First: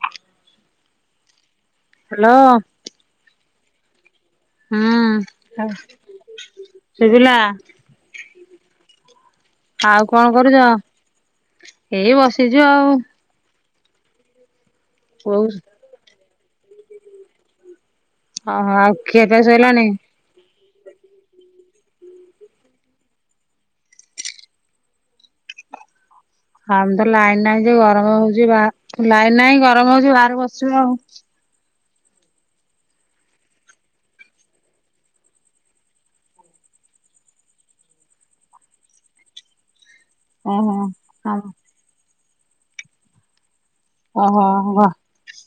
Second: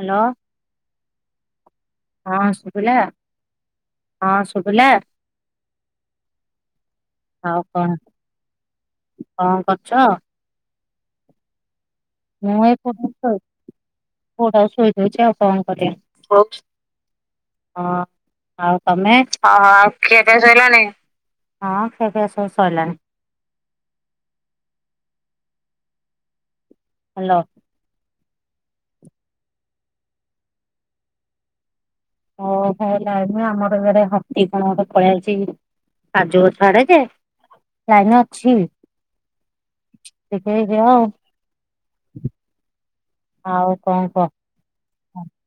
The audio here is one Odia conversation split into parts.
ହ୍ୟାଲୋ। ହ୍ୟାଲୋ ହଁ ଶୁଭିଲା। ହଁ ଶୁଭିଲା। ହଁ। ଶୁଭିଲା। ଆଉ କଣ କଣ ଆଉ କରୁଛ? କଣ କରୁଛ। ହେଇ ବସିଛୁ ମୁଁ ଏଇ ଆଉ। ପୁଅଟାକୁ ଶୋଇଦଉଛି ଆଉ କୋଉ କଣ କରିବି? ହଁ। ଓହୋ ଆଉ ଆଉ ତମେ? ଖିଆ ପିଆ ସଇଲାଣି ହଁ ଖିଆପିଆ ସବୁ ସଇଲାଣି। ଆମେ ତ ହ୍ୟାଲୋ। ଲାଇନ୍ ନାହିଁ ଯେ ଗରମ ହଉଛି ବା ଲାଇନ୍ ନାହିଁ ଗରମ ହଉଛି ବାହାରେ ବସିଛୁ ଆଉ। ଓ [unintelligible] ଆମର ଘରେ ହକି କଣ ଗୋଟେ ପଳେଇ ଆଇଛି। କାଜୁ ଗଛ ଆଡେ ଯେ ଲାଇନ ଅଛି। [unintelligible] ଓହୋ ଝିଅ ଆଉ ଆଉ କଣ କହ? ଓହୋ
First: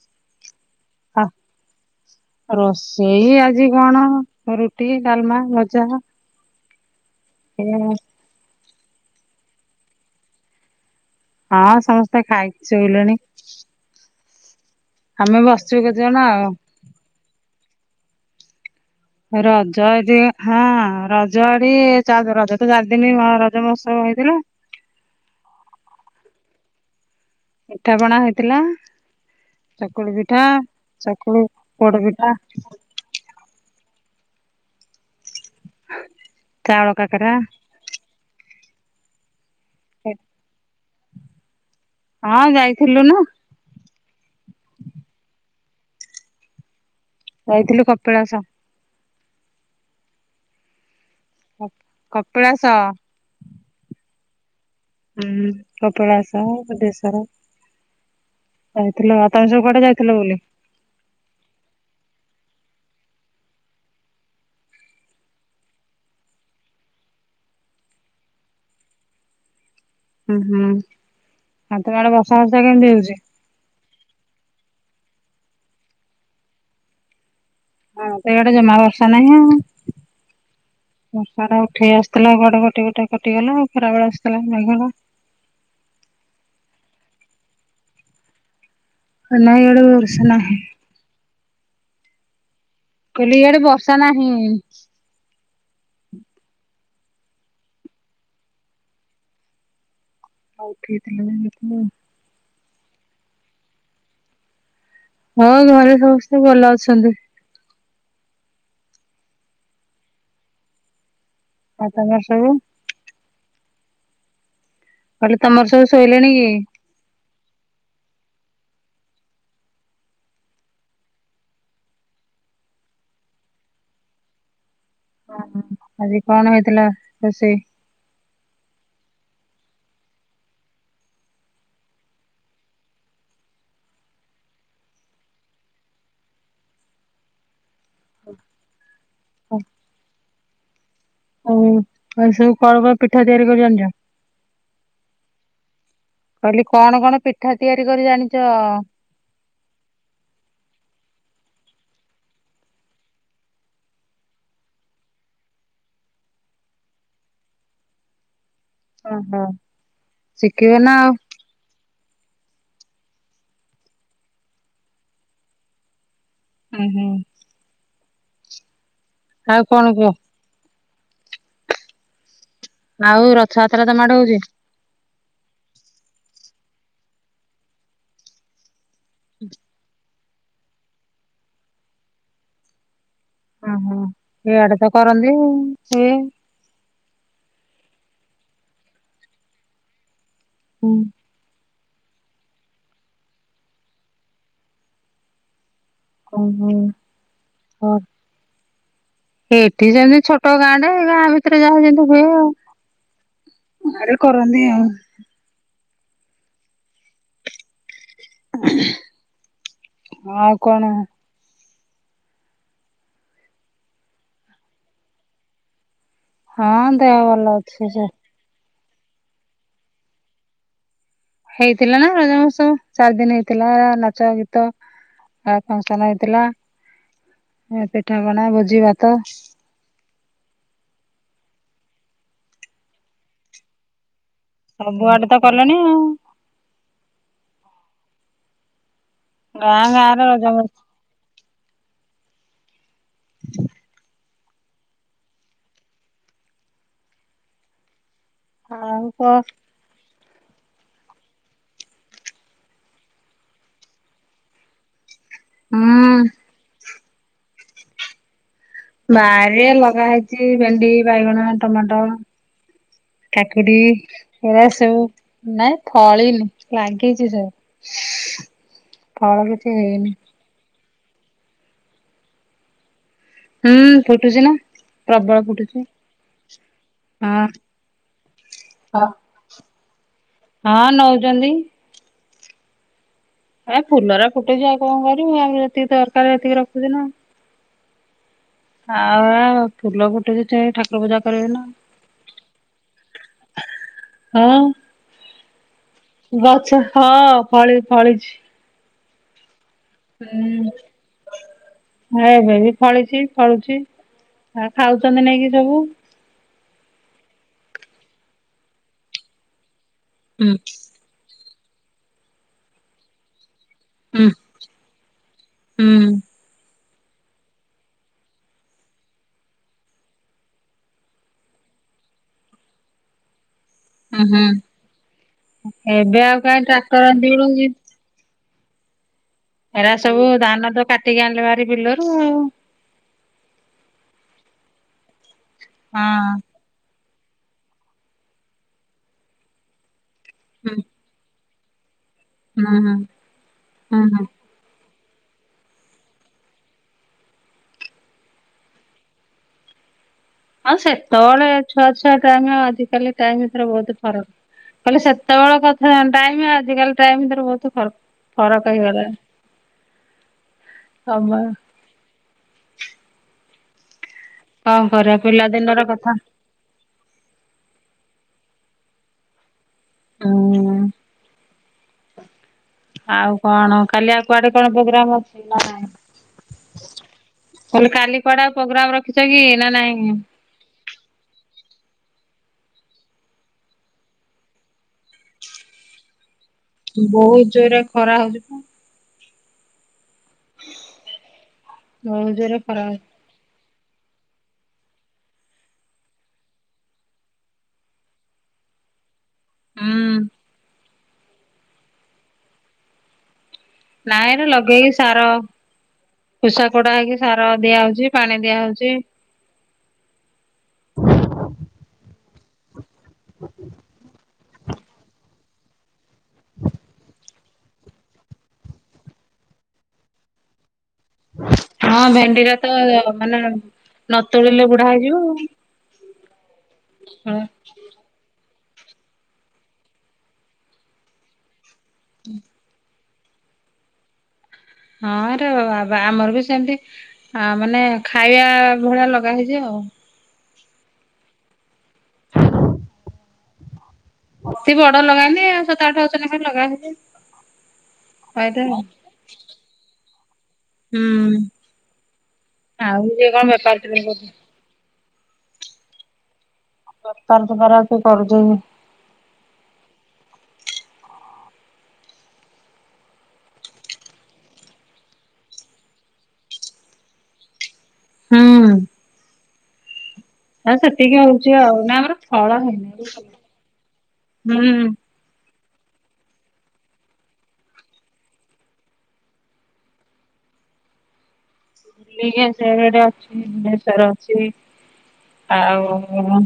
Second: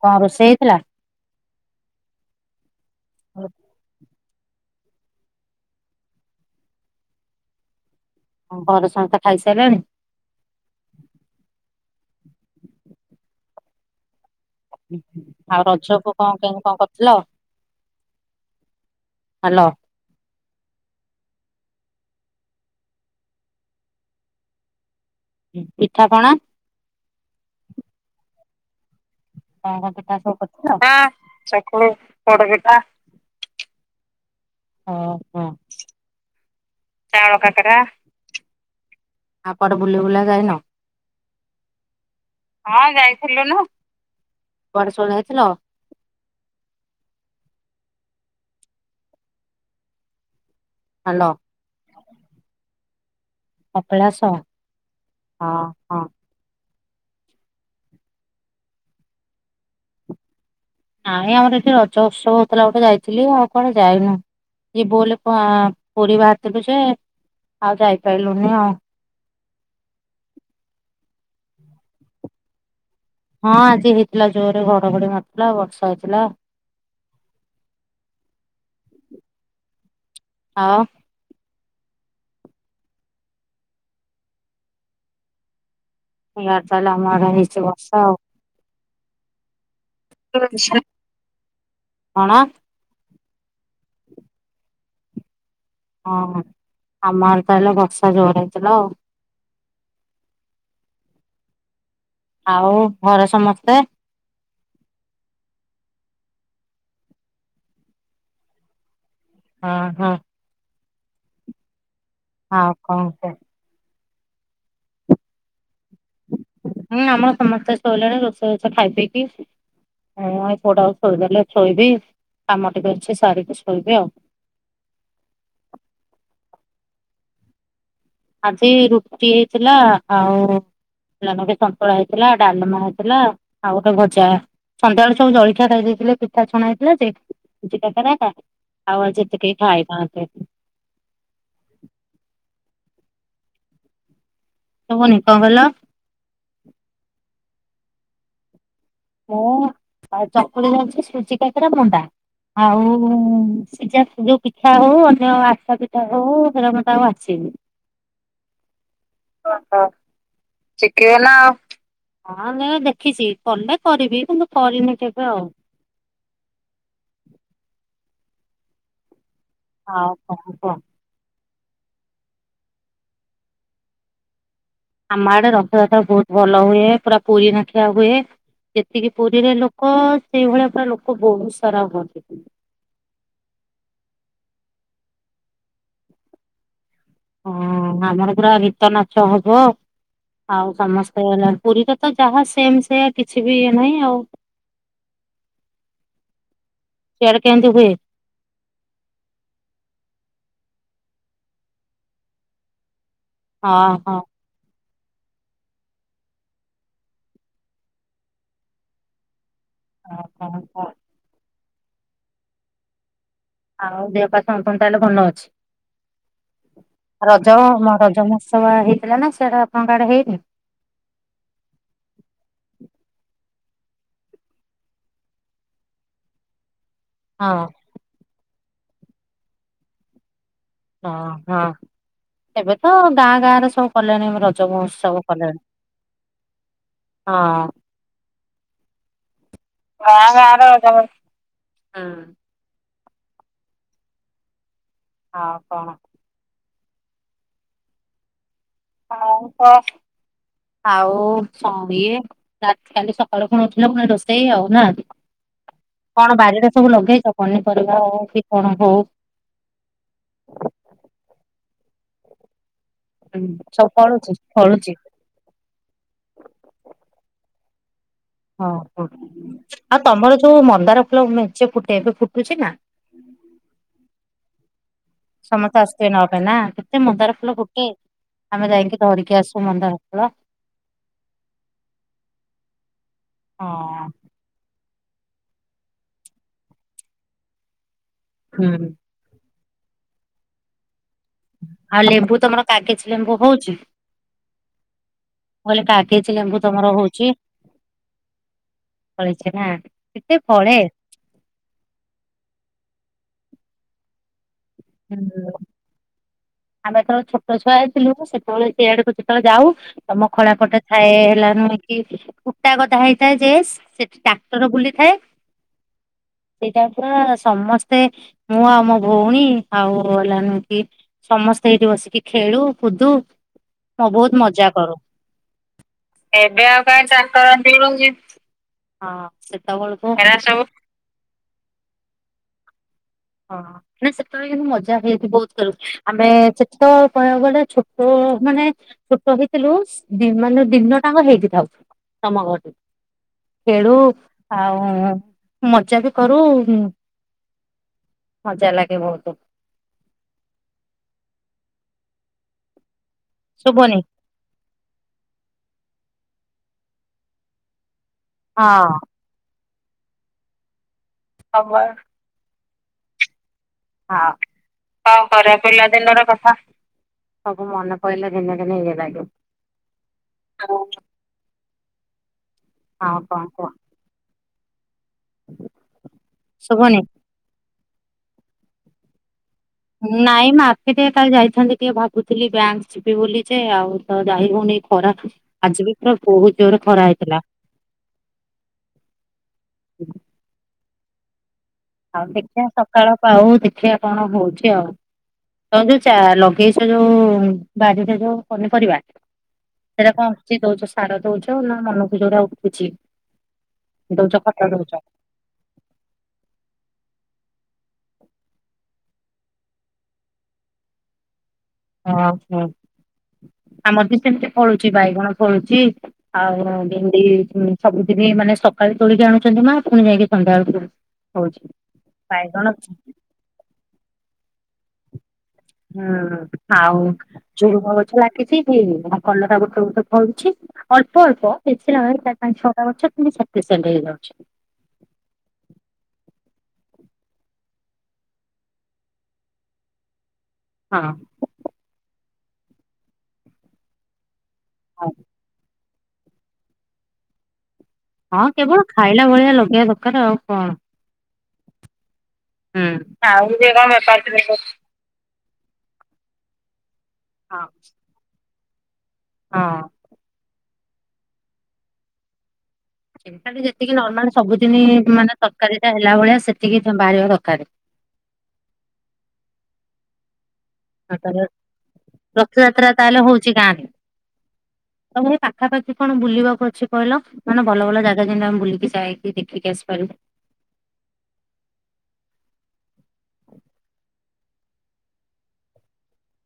କଣ ରୋଷେଇ ହେଇଥିଲା? ଆ, ରୋଷେଇ ଆଜି କଣ? ଓ ରୁଟି ଡାଲମା ଭଜା [unintelligible] ହଁ ଘରେ ସମସ୍ତେ ଖାଇସାରିଲଣି? ହଁ ସମସ୍ତେ ଖାଇକି ଶୋଇଲେଣି। ଆମେ ଆଉ ବସିଛୁ ରଜ କି କେତେଜଣ କଣ ଆଉ କେମତି କଣ କରିଥିଲ? ହ୍ୟାଲୋ ରଜ [unintelligible] ହଁ ରଜ ଆଡି ରଜ ତ ଚାରିଦିନି ରଜ ମହୋତ୍ସବ ହେଇଥିଲା। ପିଠା ପଣା। ପିଠା ପଣା ହେଇଥିଲା। କଣ ଚକୁଳି ସବୁ ପିଠା, କରିଥିଲ? ଚକୁଳି ପୋଡ ପିଠା। ପୋଡପିଠା, ଓ ହୋ ତାଳ କାକରା। ଆଉ କୁଆଡେ ବୁଲି ବୁଲା ଯାଇନ, ହଁ ଯାଇଥିଲୁ ନା। କୁଆଡେ ସବୁ ଯାଇଥିଲ? ଯାଇଥିଲୁ କପିଳାସ। ହ୍ୟାଲୋ। କପିଳାସ। କପିଳାସ। ହୁଁ। ହଁ ହଁ। କପିଳାସ, ବୁଧେଶ୍ଵର ଯାଇଥିଲୁ, ତମେ ସବୁ କୁଆଡେ ଯାଇଥିଲ ବୁ? ନାଇଁ ଆମର ଏଠି ରଜ ଉତ୍ସବ ହଉଥିଲା ଗୋଟେ ଯାଇଥିଲି, ଆଉ କୁଆଡେ ଯାଇନୁ। ଇଏ ବୋଲ ପୁରୀ ବାହାରିଥିଲୁ ସେ ଆଉ ଯାଇପାରିଲୁନି ଆଉ। ହୁଁ ହୁଁ ଆଉ ତମେ ଆଡେ ବସା ଫସା କେମିତି ହଉଛି? ହଁ ଆଜି ହେଇଥିଲା, ଜୋରରେ ଘଡଘଡି ମାରିଥିଲା, ବର୍ଷା ହେଇଥିଲା। ଆମର ତ ଇଆଡ଼େ ଜମା ବର୍ଷା ନାହି। ଆଉ ବର୍ଷାଟା ଉଠେଇ ଆସିଥିଲା କୁଆଡେ କଟି କୁଟା କଟିଗଲା ଆଉ ଖରାବେଳେ ଆସିଥିଲା ମେଘଟା ଇଆଡେ ତାହେଲେ ଆମ ଆଡେ ହେଇଛି ବର୍ଷା ଆଉ। ନାଇଁ ୟାଡେ [unintelligible] କଣ? ମୁଁ କହିଲି ଇଆଡେ ବର୍ଷା ନାହିଁ। ହଁ ଆମ ଆଡେ ତା ହେଲେ ବର୍ଷା ଜୋର ହେଇଥିଲା ଆଉ। ହଁ ଉଠେଇ ଥିଲିନିକି ମୁ। ଆଉ ଘରେ ସମସ୍ତେ ହଁ, ଘରେ ସମସ୍ତେ ଭଲ ଅଛନ୍ତି। ହଁ ହଁ। ଆଉ ତମର? ସବୁ ଆଉ କଣ କୁହ? କହଲି ତମର ସବୁ ଶୋଇଲେଣି କି? ହୁଁ ଆମର ସମସ୍ତେ ସୋଇିଲଣି ରୋଷ ବାସ ଖାଇ ପି। ହଁ ଏ ପୁଅଟାକୁ ଶୋଇଦେଲେ ଶୋଇବି, କାମ ଟିକେ ଅଛି ସାରିକି ଶୋଇବି ଆଉ। ଆଜି କଣ ହେଇଥିଲା ରୋଷେଇ? ଆଜି ରୁଟି ହେଇଥିଲା, ଆଉ ବନ୍ଧା କୋବି ସନ୍ତୁଳା ହେଇଥିଲା, ଡାଲମା ହେଇଥିଲା, ଆଉ ଗୋଟେ ଭଜା ସନ୍ଧ୍ୟାବେଳେ ସବୁ ଜଳଖିଆ ଖାଇ ଦେଇଥିଲେ ପିଠା ଛଣା ହେଇଥିଲା, ସୁଜି କାକରା ହେକା। ଆଉ ଆଜି ଏତେ କେହି ଖାଇ ନାହାନ୍ତି। ଆଉ କଣ ସବୁ କଣ କଣ ପିଠା ତିଆରି କରି ଜାଣିଛ? ଶୁବୁନି କଣ କହୀଲ? କହିଲି କଣ କଣ ପିଠା ତିଆରି କରି ଜାଣିଛ? ମୁଁ ଆଉ ଚକୁଳି ଜାଣିଛି ସୁଜି କାକରା ମଣ୍ଡା। ଆଉ ସେ ଯା ଯୋଉ ପିଠା ହଉ ଅନ୍ୟ ଆଶା ପିଠା ହଉ ହେରା ମତେ ଆଉ ଆସେନି। [inaudible] ଓହୋ, ଶିଖିବ ଆଉ। ସିକିବେ ନା। ହଁ ଦେ ଦେଖିଛି। କଲେ କରିବି କିନ୍ତୁ କରିନି କେବେ ଆଉ। ହୁଁ ହୁଁ ଆଉ କଣ କୁହ? [inaudible] ଆଉ ରଥଯାତ୍ରା ତମ ଆଡେ ହଉଛି। ଆମ ଆଡେ ରଥଯାତ୍ରା ବହୁତ ଭଲ ହୁଏ। ପୁରା ପୁରୀ ନଖିଆ ହୁଏ। ଯେତିକି ପୁରୀରେ ଲୋକ। ସେଇଭଳିଆ ପୁରା ଲୋକ ବହୁତ ସାରା ହୁଅନ୍ତି। ଓହୋ ହେଆଡେ ତ କରନ୍ତି ସିଏ ହଁ ଆମର ପୁରା ଗୀତ ନାଚ ହବ ଆଉ ହୁଁ ସମସ୍ତେ ହେଲା ପୁରୀର ତ ଯାହା ସେମ୍ ସେ କିଛି ବି ଇଏ ନାହିଁ ଆଉ। ଓହୋ ସିଆଡେ କେମିତି ହୁଏ? [inaudible] ଏଠି ଯେମିତି ଛୋଟ ଗାଁ ଟେ ଗାଁ ଭିତରେ ଯାହା ଯେମିତି ହୁଏ ଆଉ। ହଁ ହଁ। ଆରେ କରନ୍ତିି ଆଉ। ଆଉ କଣ? ଆଉ ଦେହ ପା ସମସ୍ତଙ୍କର ତାହେଲେ ଭଲ ଅଛି। ହଁ ଦେହ ଭଲ ରଜ ଅଛି ମ ସେ ରଜ ମହୋତ୍ସବ ହେଇଥିଲା। ନା ସେଟା ଆପଣଙ୍କ ଆଡେ ହେଇନି? ହେଇଥିଲା ନା ରଜ ମାହୋତ୍ସବ ଚାରି ଦିନ ହେଇଥିଲା ନାଚ ଗୀତ। ଆଉ ଫଙ୍ଗସନ ହେଇଥିଲା। ହଁ ପିଠା ପଣା ଭୋଜି ଭାତ। ହଁ ହଁ ଏବେ ତ ଗାଁ ଗାଁରେ ସବୁ କଲେଣି ର ରଜ ମହୋତ୍ସବ ସବୁଆଡେ ତ କଲେଣି। ଆଉ ହଁ ଗାଁ ଗାଁ ରେ [inaudible] ହୁଁ। [inaudible] ହଁ କଣ? ଆଉ କ ହଉ ତ ଆଉ। [inaudible] ରାତି କାଲି ସକାଳୁ ଖୁଣୁ ଉଠିଲେ ପୁଣି ରୋଷେଇ ଆଉ ନା। ହୁଁ କଣ ବାରିରେ ସବୁ ଲଗେଇଛ। ପନିପରିବା ହଉ କି କଣ ହଉ। ବାରିରେ ଲଗା ହେଇଛି ଭେଣ୍ଡି, ବାଇଗଣ, ଟମାଟୋ। କାକୁଡି ସବୁ ଫଳୁଛି? ଏରା ଫଳୁଛି ସବୁ ନାଇଁ ଫଳିନି ଲାଗିଛି ସବୁ। ହଁ ଫଳ କିଛି [unintelligible] ହେଇନି ତମର ଯୋଉ ମନ୍ଦାର ଫୁଲ ମେଞ୍ଚେଫୁଟେ ଏବେ ଫୁଟୁଛି ନା। ହୁଁ ଫୁଟୁଛି ନା। ପ୍ରବଳ ସମସ୍ତେ ଫୁଟୁଛି ଆସୁଥିବେ ନବା ପାଇଁ ନା। କେତେ ମୁନ୍ଧର ହଁ ଫୁଲ ଫୁଟେ। ଆମେ ଯାଇକି ଧରିକି ଆସୁ ମନ୍ଦାର ଫୂଳ? ହଁ ନଉତନ୍ତି। ଏର। ହଁ। ଫୁଲରା ଫୁଟୁଛି ଆଉ କଣ କରିବୁ? ଆମ ଯେତିକି ଦରକାର ସେତିକି ରଖୁଛି ନା। ହୁଁ ଆଉ ଫୁଲ ଗୋଟେ [unintelligible] ପୂଜା କରିବ। ଆଉ ଲେମ୍ବୁ ତମର କାଗଜ ଲେମ୍ବୁ ହଉଛି [inaudible] କିଲେ କାଗ। ବାଛା ହଁ ଫଳି ଫଳିଛି। ପଳେଇଛି ନା। କେତେ ଫଳେ ହୁଁ [inaudible] ଏବେ ବି ଫଳିଛି ଫଳୁଛି। ଆଉ ଖାଉଛନ୍ତି ନାଇ କିି ହୁଁ ସବୁ। ଆମେ ତଳେ ଛୋଟ ଛୁଆ ହେଇଥିଲୁ। ସେତେବ [unintelligible] ସେଇଆଡେକୁ ଯେତେବେଳେ ଯାଉ ତମ ହୁଁ ଖଳାପଟେ ଏ ହେଲା ନିକି କି କୁଟା ଗଦା ହେଇଥାଏ ଜେସ୍। ସେଠି ହୁଁ ଟ୍ରାକ୍ଟର ବୁଲିଥାଏ। ହୁଁ ସେଇଟା ପୁରା ସମସ୍ତେ ମୁଁ ଆଉ ମୋ ଭଉଣୀ ଆଉ ହେଲାନୁ କି ସମସ୍ତେ ଏଇଠି ବସିକି ଖେଳୁ କୁଦୁ। ମୁଁ ହୁଁ ବହୁତ ହୁଁ। ମଜା କରୁ ଆଉ କାହିଁ ଏବେ ଟ୍ରାକ୍ଟର ଆଉ ଆଣିକି ମିଳୁଛି [unintelligible] ହଁ ସେତେବେଳକୁ [unintelligible] ସେତିିକି ଆଣିଲେ ହାରି ବିଲରୁ ଆଉ। ହଁ ନା ସେତେବେଳେ କିନ୍ତୁ ମଜା ହୁଏ [unintelligible] ବହୁତ ଖେଳୁ ଆମେ ହଁ ଚେ ତ କହିବାକୁ ଗଲେ ଛୋଟ ମାନେ ଛୋଟ ହେଇଥିଲୁ ଦି ମାନେ ହୁଁ ଦିନ ଟାଙ୍କ ହେଇଟି ଥାଉ। ତମ ଘଟି ହୁଁ ହୁଁ ଖେଳୁ ହୁଁ ହୁଁ। ଆଉ ମଜା ବି କରୁ ଉଁ ମଜା ଲାଗେ ବହୁତ। ଆଉ ସେତେବେଳେ ଛୁଆ ଛୁଆ ଟାଇମ ଆଉ ଆଜିକାଲି ଟାଇମ ଭିତରେ ବହୁତ ଶୁଭନି ଫରକ। କହିଲେ ସେତେବେଳେ କଥା ଟାଇମ ଆଜିକାଲି ଟାଇମର ବହୁତ ଫରକ ଫରକ ହେଇ ହଁ। ଗଲାଣି। ଆମର ହାମ୍ପା ହଁ କଣ କରିବା ପିଲା ଦିନର କଥା। ସବୁ ମନେ ପିଇଲେ ଦିନେ ଦିନେ ଇଏ ଲାଗେ ହୁଁ [unintelligible] ଆଉ କଣ କାଲି ଆଉ କୁଆଡେ କଣ ପ୍ରୋଗ୍ରାମ ଅଛି ନା ନାଇଁ? ଶୁଭନି କହିଲି କାଲି କୁଆଡେ ଆଉ ପ୍ରୋଗ୍ରାମ ରଖିଛ କି ନା ନାଇଁ ନାଇ ମା ସେ ଟିକେ କାଲି ଯାଇଥାନ୍ତି ଟିକେ ଭାବୁଥିଲି ବ୍ୟାଙ୍କ ଯିବି ବୋଲି ଯେ ଆଉ ତ ଯାଇ ହଉନି ଖରାକୁ ଆଜି ବି ପୁରା ବହୁତ ଜୋରରେ ଖରା ବହୁତ ହେଇଥିଲା। ଜୋରରେ ଖରା ହଉଛି ତ ଆଉ ଦେଖିବା ସକାଳ ପାଉ ଦେଖିବା କଣ ହଉଛି ଆଉ। ତ ଯୋଉ ଚା ଲଗେଇଛ ଯୋଉ ବାଡିରେ ଯୋଉ ପନିପରିବା ସେଇଟା ହୁଁ। କଣ କିଛି ଦଉଛ ସାର ଦଉଛ ନା ମନକୁ ଯୋଉରା ଉଠୁଛି? ଦଉଛ ନାଇଁରେ ଖତ ଲଗେଇକି ଦଉଛ? ସାର ଖୁଷା କୋଡା ହେଇକି ସାର ଦିଆ ହଉଛି ପାଣି ଦିଆ ହଉଛି। ଓହୋ ଆମର ବି ସେମିତି ଫଳୁଛି ବାଇଗଣ ଫଳୁଛି। ଆଉ ଭେଣ୍ଡି ସବୁଦିନ ମାନେ ସକାଳେ ତୋଳିକି ଆଣୁଛନ୍ତି ମା ପୁଣି ଯାଇକି ସନ୍ଧ୍ୟା ବେଳକୁ ହଉଛି ହଁ ଭେଣ୍ଡି ଟ ତ ବାଇଗଣ ମାନେ ନ ତୋଳିଲେ ବୁଢା ହେଇଯିବ। ହୁଁ ଆଉ ଝୁଡୁଙ୍ଗ ଗଛ ଲାଗିଛି କି ଆଉ କଲରା ଗୁଟେ ଗୁଟେ ଫଳୁଛି ଅଳ୍ପ ଅଳ୍ପ ବେଶୀ ନାହିଁ ମ ପା ପାଞ୍ଚ ଛଅଟା ଗଛ ଅଛି କିନ୍ତୁ ସଫିସିଏଣ୍ଟ ହେଇଯାଉଛି। ହଁ ଏରା ବା ଆମର ବି ସେମିତି ଆଁ ମାନେ ଖାଇବା ଭଳିଆ ଲଗା ହେଇଚି ଆଉ। ହଁ। ବେଶି ବଡ ହଁ ଲଗାନି ଆଉ [unintelligible] ଲଗାନ୍ତି। ହଁ କେବଳ ଖାଇଲା ଭଳିଆ ଲଗେଇବା ଦରକାର ଆଉ କଣ? ହୁଁ ହୁଁ। ଆଉ ସେ କଣ ବେପାର [unintelligible] ଫେପାର କରୁଛି। [unintelligible] ହଁ କରୁଛି ଏଇନେ ହଁ। [unintelligible] ଯେତିକି ନର୍ମାଲ ସବୁଦିନ ମାନେ ତରକାରୀ ଟା ହେଲା ଭଳିଆ ସେତିକି ବାହାରିବା ଦରକାରେ। ହୁଁ। ଆଉ ସେତିକି ହଉଛି ନା ଆମର ଫଳ ରଥଯାତ୍ରା ହେଇନି ହୁଁ। ତମର ଏ ପାଖାପାଖି କଣ ବୁଲିବାକୁ ଅଛି କହିଲ? ମାନେ ଭଲ ଭଲ ଜାଗା ଯେମିତି ଆମେ ବୁଲିକି ଯାଇକି ଦେଖିକି ଆସିପାରୁ। [unintelligible] ଅଛି ଭୁବନେଶ୍ଵର ଅଛି ଆଉ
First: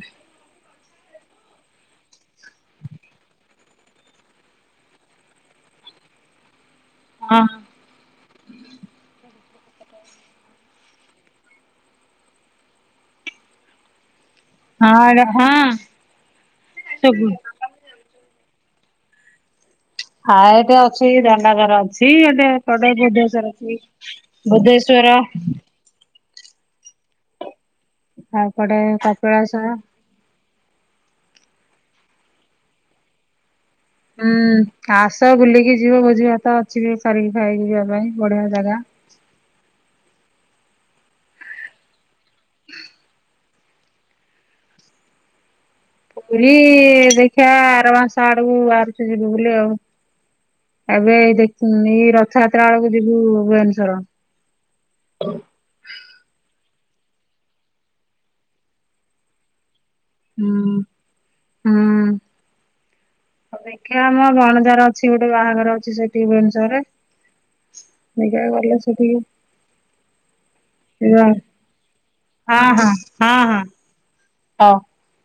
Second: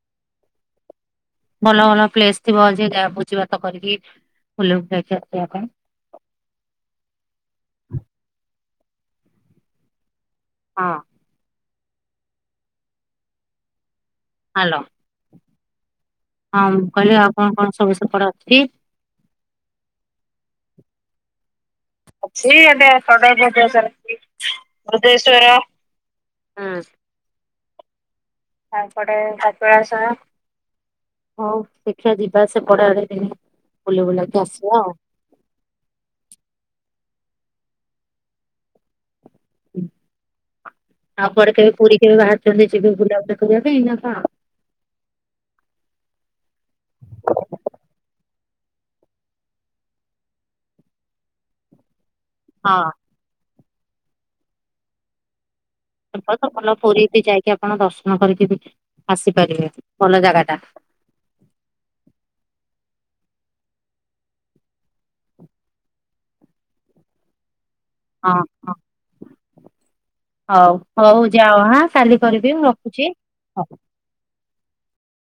ଭଲ ଭଲ ପ୍ଲେସ ଥିବ ଯେ ଗା ଭୋଜିଭାତ କରିକି ବୁଲି ବୁଲାକି ଆସି ହବ ହଁ। ହଁ। ହାଲୋ ହଁ ହଁ ହଁ ମୁଁ କହିଲି ଶୁବୁ ଆଉ କଣ କଣ ସବୁ ସେପଟେ ଅଛି? ଆ ଏଠି ଅଛି ଦଣ୍ଡାଧର। ଅଛି ଗୋଟେ କଡ଼କ ଏବେ ସଦର ବଦ୍ଧେଶର ଅଛି ବୁଦ୍ଧେଶ୍ଵର ବୁଦ୍ଧେଶ୍ଵର ହଁ ଆଉ ଏପଟେ କପିଳାସ ହଉ ଦେଖିଆ ଯିବା ସେପଟ ଆଡେ ଦିନେ। ବୁଲି ହୁଁ ବୁଲାକି ଆସିବା ଆଉ। ଆସ ବୁଲିକି ଯିବ ଭୋଜିଭାତ ଅଛିିବି ସାରିକି ଖାଇକି ଯିବା ପାଇଁ ବଢିଆ ଜାଗା। ଆଉ କୁଆଡେ କେବେ ପୁରୀ କେବେ ବାହାରୁଛନ୍ତି ଯିବେ ବୁଲାବୁଲି କରିବା ପାଇଁ କଣ ପୁରୀ ଦେଖିବା ଆର ମାସ ଆଡକୁ ବାହାରୁଚୁ ଯିବୁ ବୁଲି ଆଉ। ଏବେ ଏଇ ଦେଖୁ ନି ଏଇ ରଥଯାତ୍ରା ହଁ ବେଳକୁ ଯିବୁ ଭୁବନେଶ୍ୱର। ବଳ ତ ଭଲ ପୁରୀ ଯାଇକି ଆପଣ ଦର୍ଶନ କରିକି ଆସିପାରିବେ ଭଲ ଜାଗା ଟା। ହଁ ଅ ଦେଖିବା ଆମ ଭଣଜାର ଅଛି ଗୋଟେ ବାହାଘର ଅଛି ସେଠି ଭୁବନେଶ୍ୱରରେ ହଁ ଦେଖିବା ହଁ ଗଲେ ସେଠିକ ହଉ ହଉ ଯାଅ ହଁ କାଲି କରିବି ମୁଁ ହଁ ହଁ ରଖୁଛି ହଁ ହଉ। ହଁ